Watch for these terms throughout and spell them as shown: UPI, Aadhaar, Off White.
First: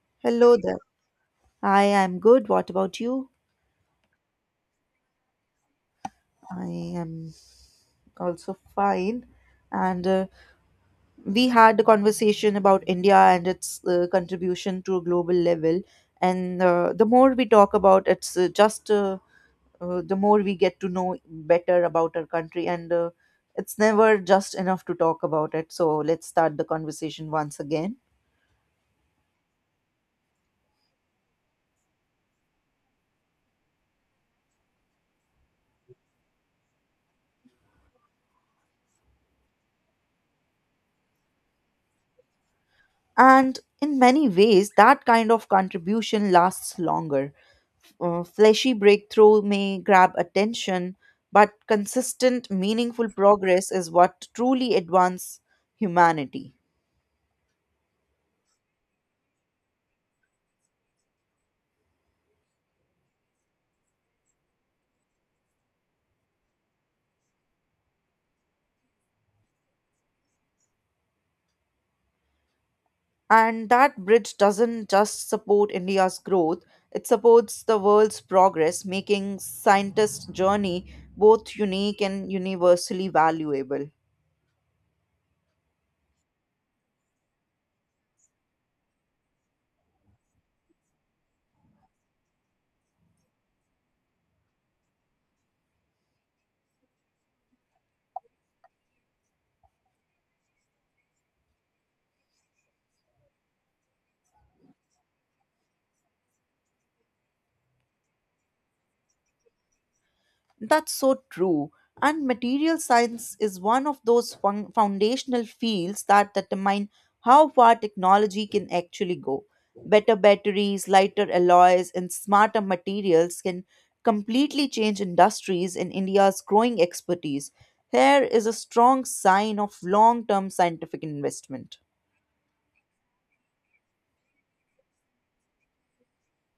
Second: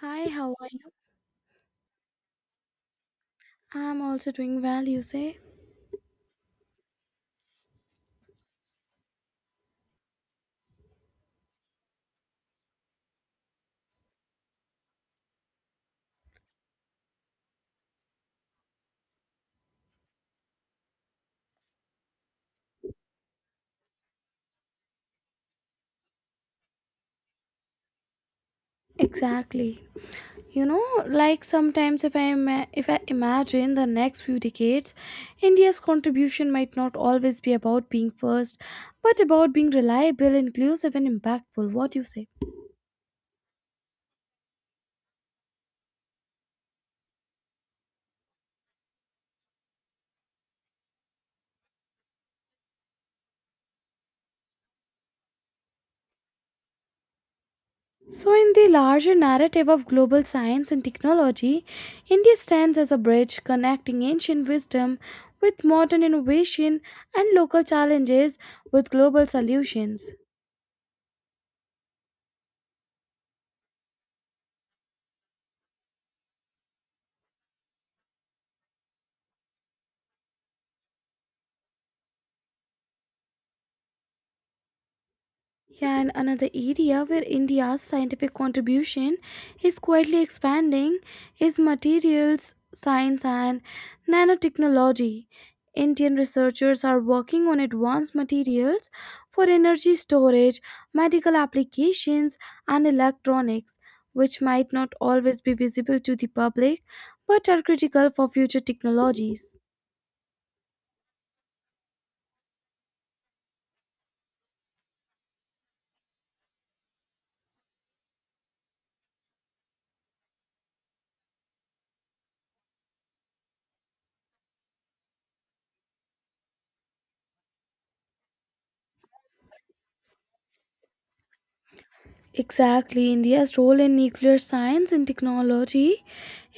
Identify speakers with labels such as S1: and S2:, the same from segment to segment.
S1: Hi, how
S2: Hello
S1: are
S2: there.
S1: you?
S2: I am good. What about you?
S1: I'm also doing well, you say?
S2: I am also fine. And We had a conversation about India and its contribution to a global level. And The more we talk about it's just the more we get to know better about our country. And It's never just enough to talk about it. So let's start the conversation once again.
S1: Exactly. You know, like sometimes if I imagine the next few decades, India's contribution might not always be about being first, but about being reliable, inclusive and impactful. What do you say?
S2: And in many ways, that kind of contribution lasts longer. Fleshy breakthrough may grab attention, but consistent, meaningful progress is what truly advances humanity.
S1: So, in the larger narrative of global science and technology, India stands as a bridge connecting ancient wisdom with modern innovation and local challenges with global solutions.
S2: And that bridge doesn't just support India's growth, it supports the world's progress, making scientists' journey both unique and universally valuable.
S1: Yeah, and another area where India's scientific contribution is quietly expanding is materials science and nanotechnology. Indian researchers are working on advanced materials for energy storage, medical applications, and electronics, which might not always be visible to the public but are critical for future technologies.
S2: That's so true. And material science is one of those foundational fields that determine how far technology can actually go. Better batteries, lighter alloys, and smarter materials can completely change industries in India's growing expertise. Here is a strong sign of long term scientific investment.
S1: Exactly, India's role in nuclear science and technology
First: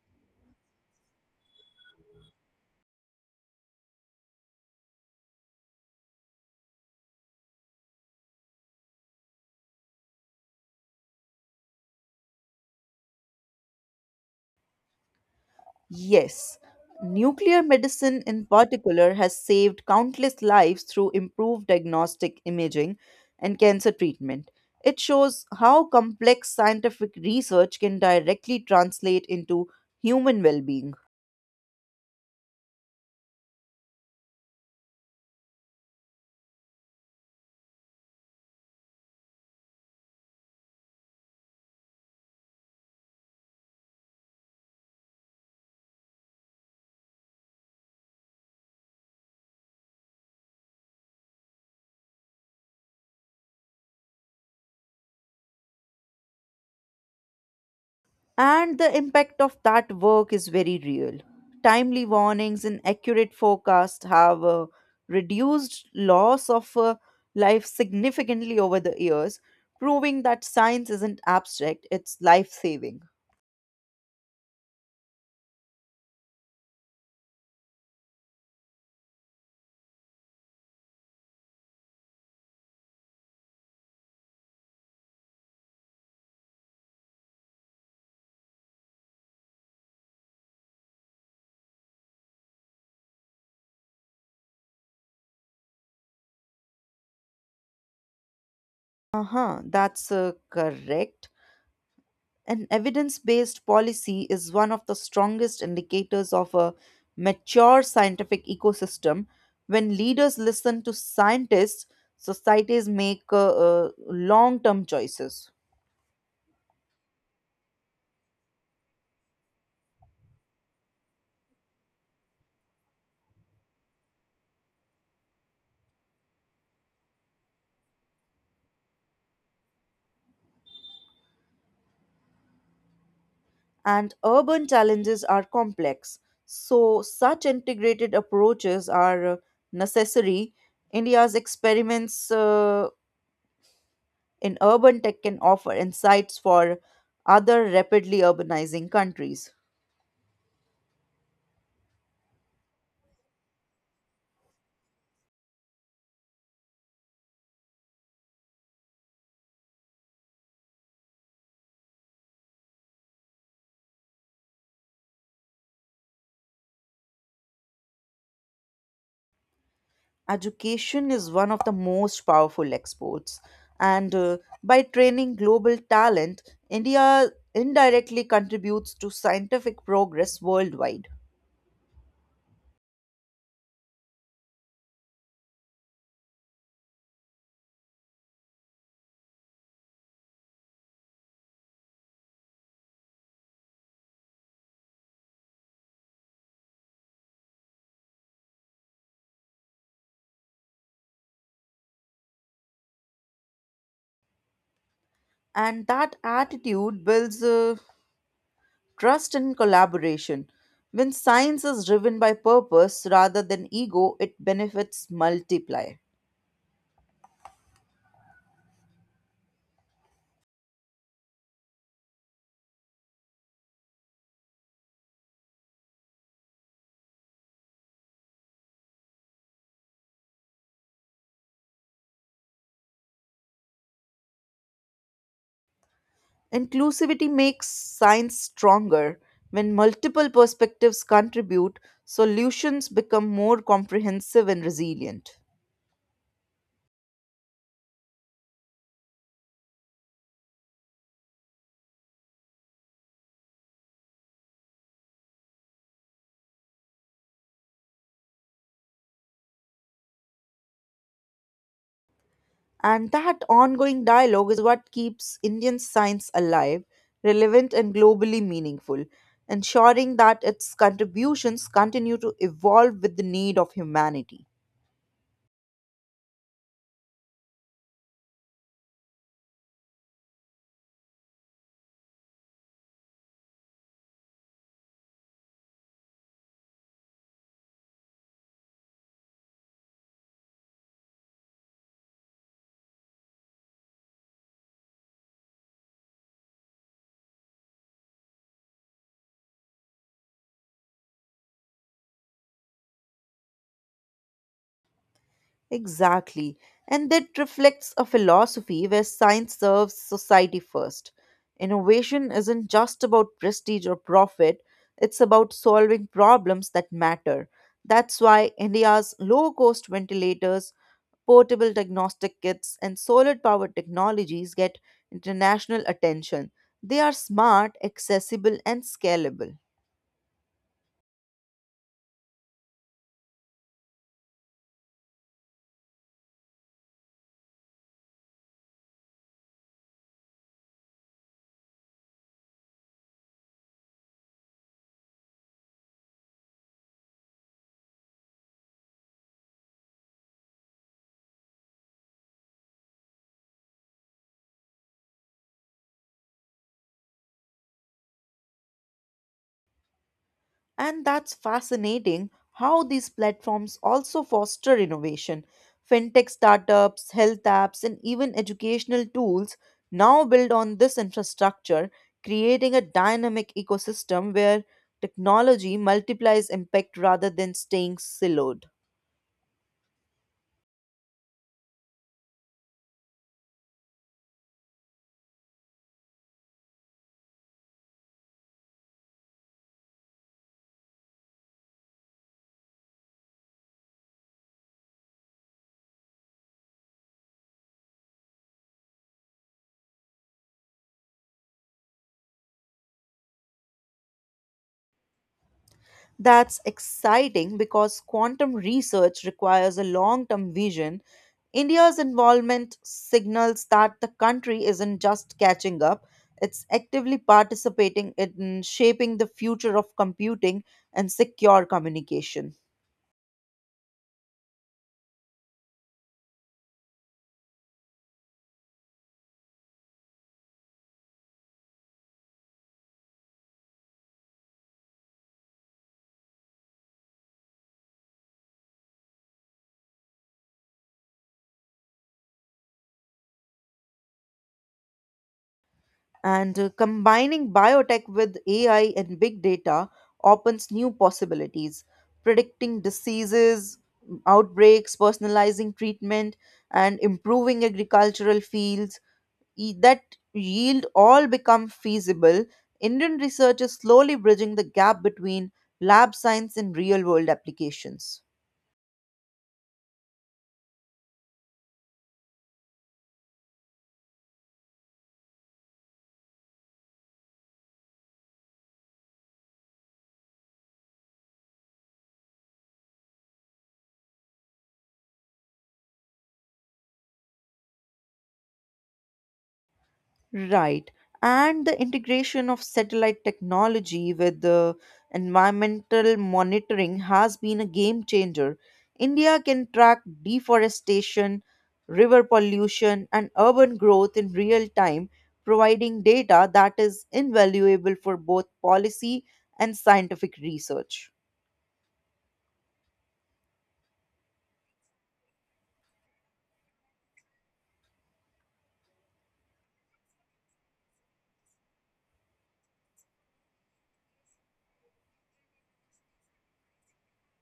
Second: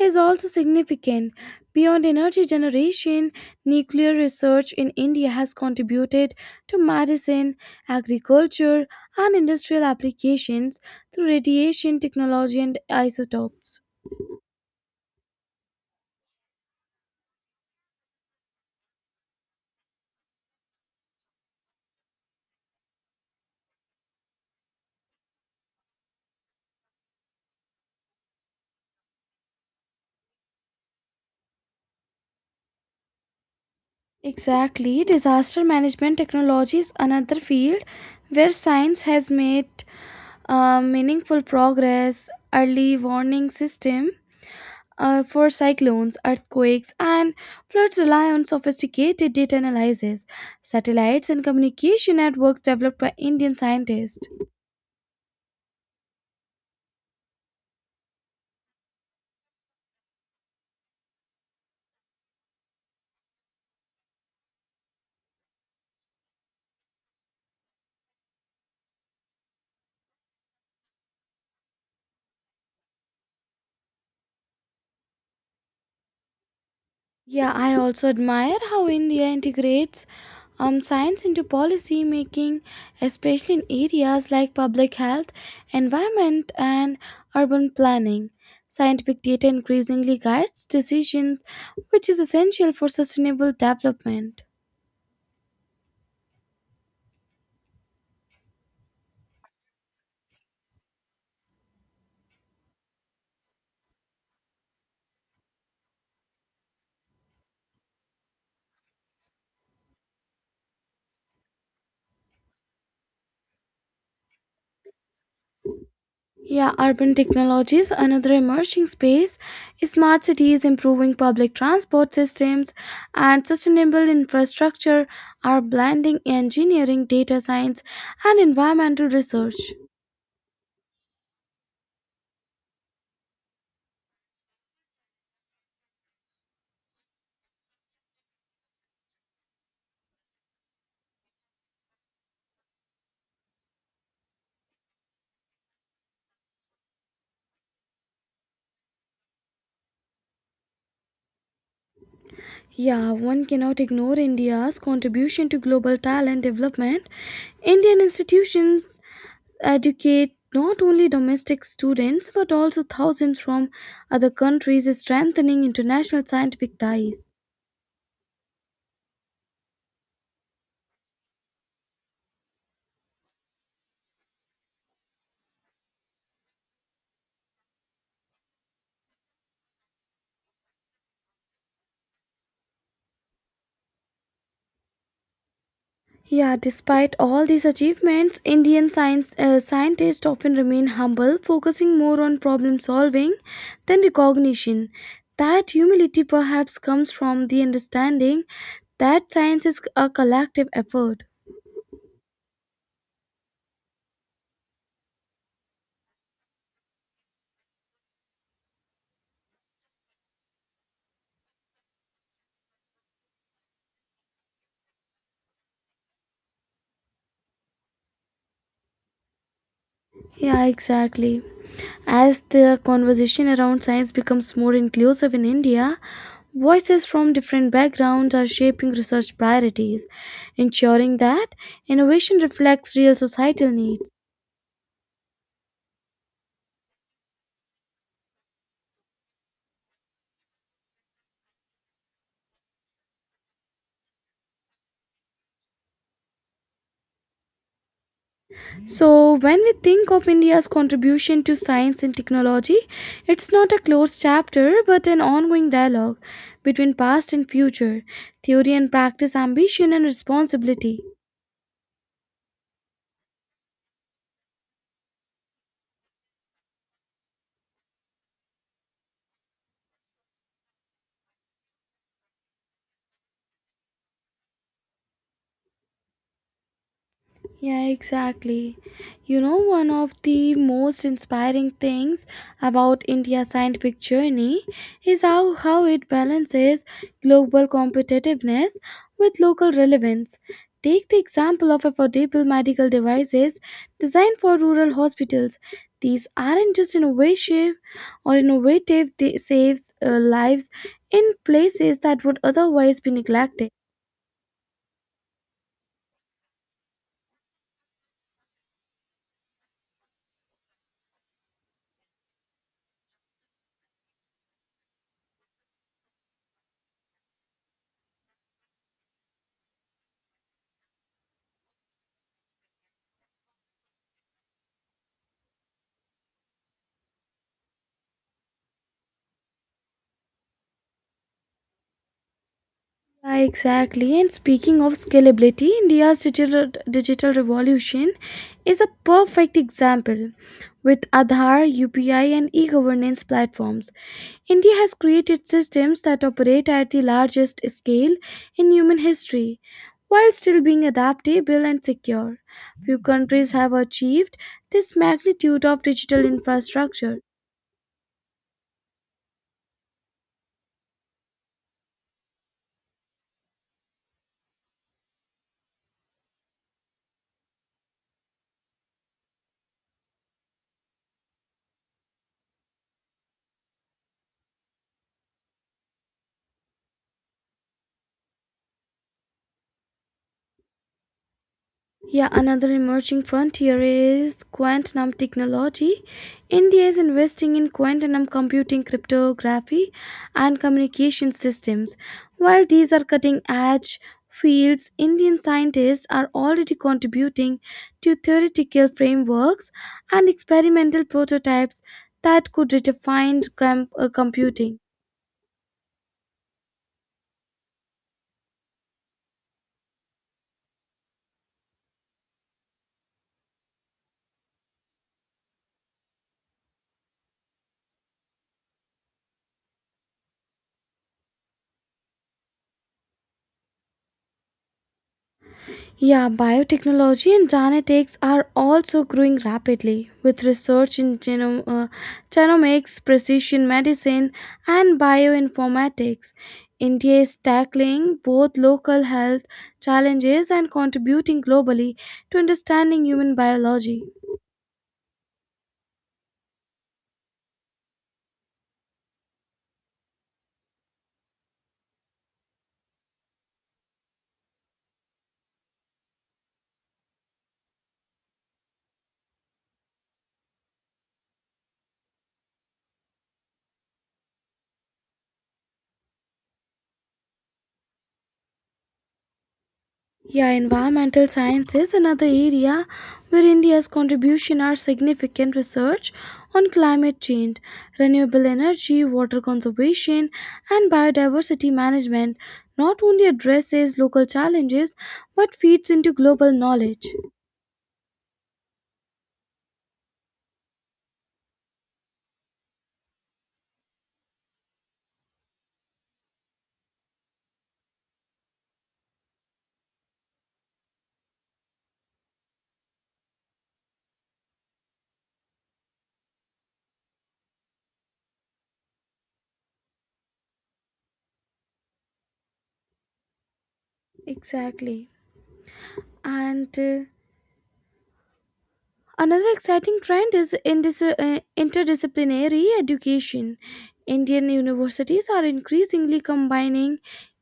S1: is also significant. Beyond energy generation, nuclear research in India has contributed to medicine, agriculture, and industrial applications through radiation technology and isotopes.
S2: Yes, nuclear medicine in particular has saved countless lives through improved diagnostic imaging and cancer treatment. It shows how complex scientific research can directly translate into human well being.
S1: Exactly, disaster management technology is another field where science has made meaningful progress. Early warning system for cyclones, earthquakes, and floods rely on sophisticated data analysis, satellites, and communication networks developed by Indian scientists.
S2: And the impact of that work is very real. Timely warnings and accurate forecasts have reduced loss of life significantly over the years, proving that science isn't abstract, it's life saving.
S1: Yeah, I also admire how India integrates science into policy making, especially in areas like public health, environment, and urban planning. Scientific data increasingly guides decisions, which is essential for sustainable development.
S2: Uh huh, that's correct. An evidence based policy is one of the strongest indicators of a mature scientific ecosystem. When leaders listen to scientists, societies make long term choices.
S1: Yeah, urban technologies, another emerging space. Smart cities, improving public transport systems, and sustainable infrastructure are blending engineering, data science, and environmental research.
S2: And urban challenges are complex, so, such integrated approaches are necessary. India's experiments in urban tech can offer insights for other rapidly urbanizing countries.
S1: Yeah, one cannot ignore India's contribution to global talent development. Indian institutions educate not only domestic students but also thousands from other countries, strengthening international scientific ties.
S2: Education is one of the most powerful exports, and by training global talent, India indirectly contributes to scientific progress worldwide.
S1: Yeah, despite all these achievements, Indian science scientists often remain humble, focusing more on problem solving than recognition. That humility perhaps comes from the understanding that science is a collective effort.
S2: And that attitude builds trust and collaboration. When science is driven by purpose rather than ego, it benefits multiply.
S1: Yeah, exactly. As the conversation around science becomes more inclusive in India, voices from different backgrounds are shaping research priorities, ensuring that innovation reflects real societal needs.
S2: Inclusivity makes science stronger. When multiple perspectives contribute, solutions become more comprehensive and resilient.
S1: So, when we think of India's contribution to science and technology, it's not a closed chapter but an ongoing dialogue between past and future, theory and practice, ambition and responsibility.
S2: And that ongoing dialogue is what keeps Indian science alive, relevant, and globally meaningful, ensuring that its contributions continue to evolve with the need of humanity.
S1: Yeah, exactly. You know, one of the most inspiring things about India's scientific journey is how it balances global competitiveness with local relevance. Take the example of affordable medical devices designed for rural hospitals. These aren't just innovative, they saves lives in places that would otherwise be neglected.
S2: Exactly. And that reflects a philosophy where science serves society first. Innovation isn't just about prestige or profit, it's about solving problems that matter. That's why India's low cost ventilators, portable diagnostic kits, and solar powered technologies get international attention. They are smart, accessible, and scalable.
S1: Yeah, exactly. And speaking of scalability, India's digital revolution is a perfect example. With Aadhaar, UPI, and e governance platforms, India has created systems that operate at the largest scale in human history while still being adaptable and secure. Few countries have achieved this magnitude of digital infrastructure.
S2: And that's fascinating how these platforms also foster innovation. Fintech startups, health apps, and even educational tools now build on this infrastructure, creating a dynamic ecosystem where technology multiplies impact rather than staying siloed.
S1: Yeah, another emerging frontier is quantum technology. India is investing in quantum computing, cryptography, and communication systems. While these are cutting edge fields, Indian scientists are already contributing to theoretical frameworks and experimental prototypes that could redefine computing.
S2: That's exciting because quantum research requires a long term vision. India's involvement signals that the country isn't just catching up, it's actively participating in shaping the future of computing and secure communication.
S1: Yeah, biotechnology and genetics are also growing rapidly, with research in genomics, precision medicine, and bioinformatics. India is tackling both local health challenges and contributing globally to understanding human biology.
S2: And Combining biotech with AI and big data opens new possibilities, predicting diseases, outbreaks, personalizing treatment, and improving agricultural fields that yield all become feasible. Indian research is slowly bridging the gap between lab science and real world applications.
S1: Yeah, environmental science is another area where India's contribution are significant research on climate change, renewable energy, water conservation, and biodiversity management not only addresses local challenges but feeds into global knowledge.
S2: Right. And the integration of satellite technology with the environmental monitoring has been a game changer. India can track deforestation, river pollution, and urban growth in real time, providing data that is invaluable for both policy and scientific research.
S1: Exactly. And Another exciting trend is interdisciplinary education. Indian universities are increasingly combining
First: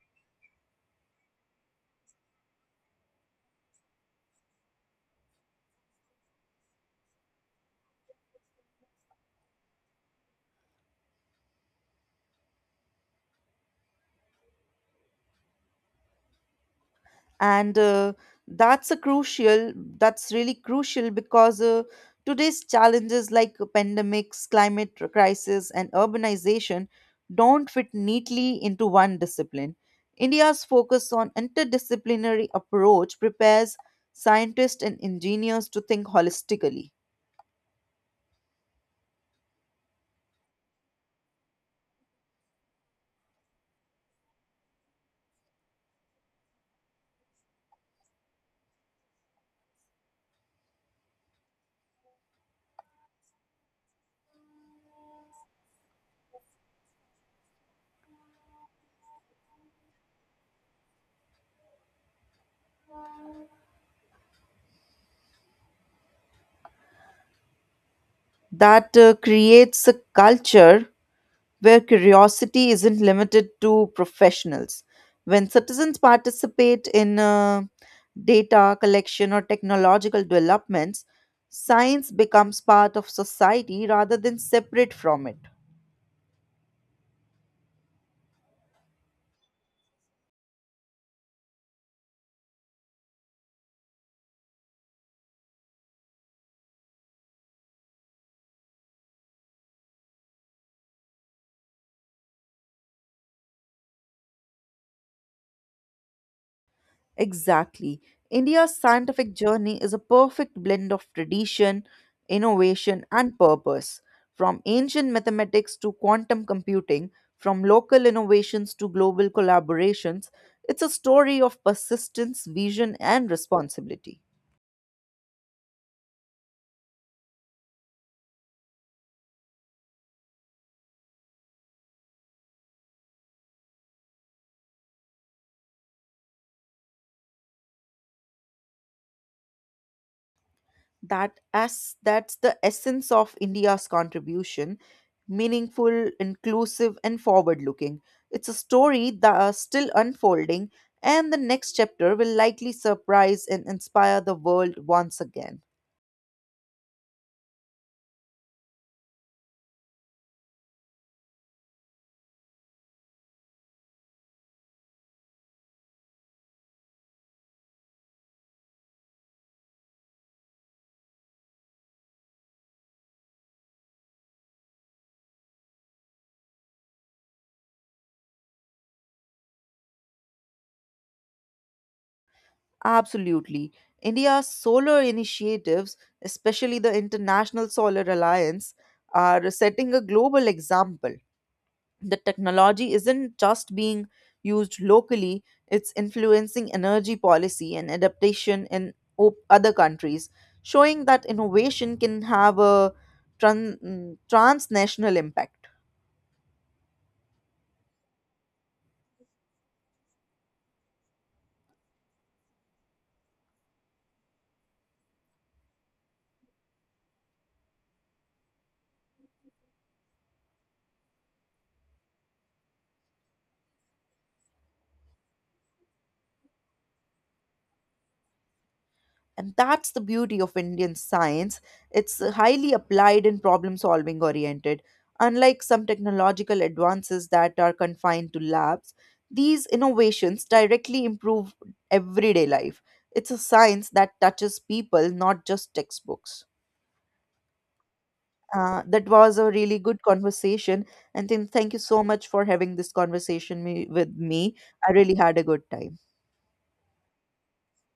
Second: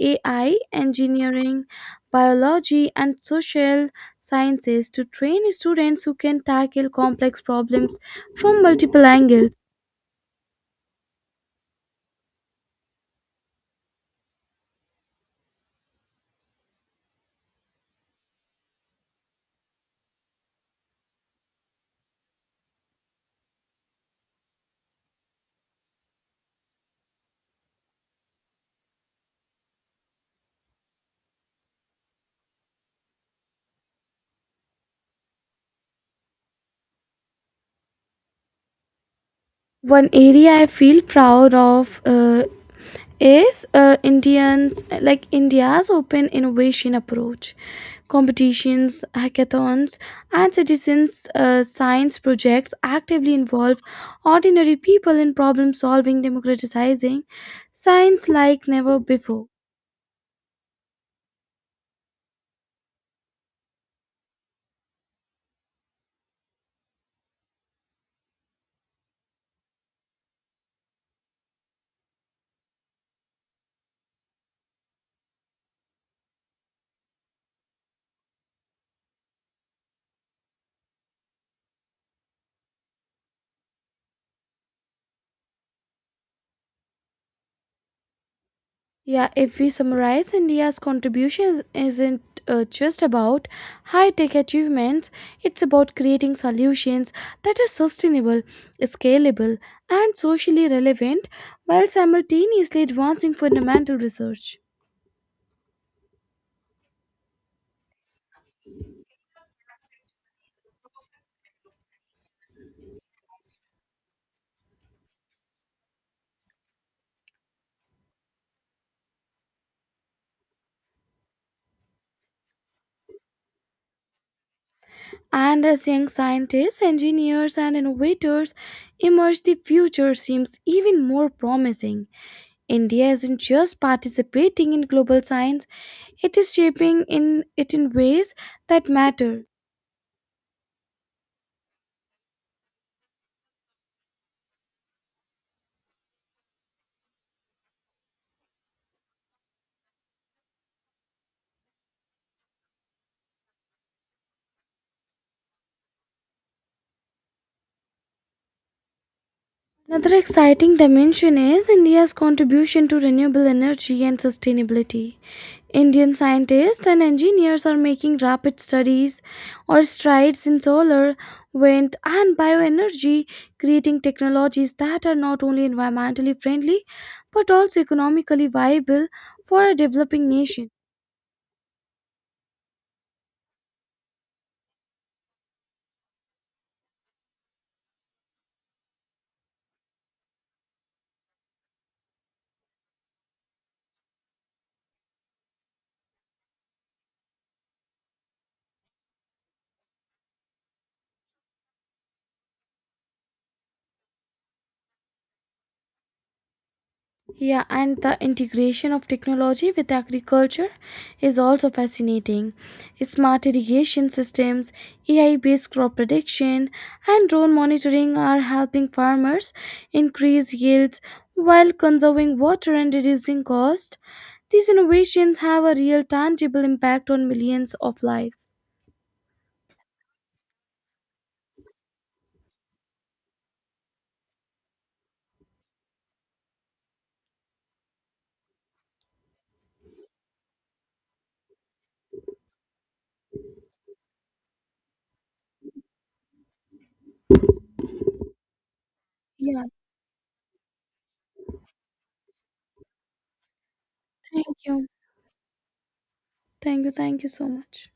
S1: AI, engineering, biology, and social sciences to train students who can tackle complex problems from multiple angles.
S2: And That's really crucial because today's challenges like pandemics, climate crisis, and urbanization don't fit neatly into one discipline. India's focus on interdisciplinary approach prepares scientists and engineers to think holistically.
S1: One area I feel proud of is Indians like India's open innovation approach. Competitions, hackathons, and citizens' science projects actively involve ordinary people in problem solving, democratizing science like never before.
S2: That creates a culture where curiosity isn't limited to professionals. When citizens participate in data collection or technological developments, science becomes part of society rather than separate from it.
S1: Yeah, if we summarize, India's contribution isn't just about high tech achievements, it's about creating solutions that are sustainable, scalable, and socially relevant while simultaneously advancing fundamental research.
S2: Exactly. India's scientific journey is a perfect blend of tradition, innovation, and purpose. From ancient mathematics to quantum computing, from local innovations to global collaborations, it's a story of persistence, vision, and responsibility.
S1: And as young scientists, engineers, and innovators emerge, the future seems even more promising. India isn't just participating in global science, it is shaping in it in ways that matter.
S2: That's the essence of India's contribution, meaningful, inclusive, and forward looking. It's a story that is still unfolding, and the next chapter will likely surprise and inspire the world once again.
S1: Another exciting dimension is India's contribution to renewable energy and sustainability. Indian scientists and engineers are making rapid studies or strides in solar, wind, and bioenergy, creating technologies that are not only environmentally friendly but also economically viable for a developing nation.
S2: Absolutely. India's solar initiatives, especially the International Solar Alliance, are setting a global example. The technology isn't just being used locally, it's influencing energy policy and adaptation in other countries, showing that innovation can have a transnational impact.
S1: Yeah, and the integration of technology with agriculture is also fascinating. Smart irrigation systems, AI based crop prediction, and drone monitoring are helping farmers increase yields while conserving water and reducing cost. These innovations have a real tangible impact on millions of lives.
S2: And that's the beauty of Indian science. It's highly applied and problem solving oriented. Unlike some technological advances that are confined to labs, these innovations directly improve everyday life. It's a science that touches people, not just textbooks. That was a
S1: Yeah,
S2: really good conversation. And then thank you so much for having this conversation with me.
S1: thank you.
S2: I really had a good time.
S1: Thank you. Thank you so much.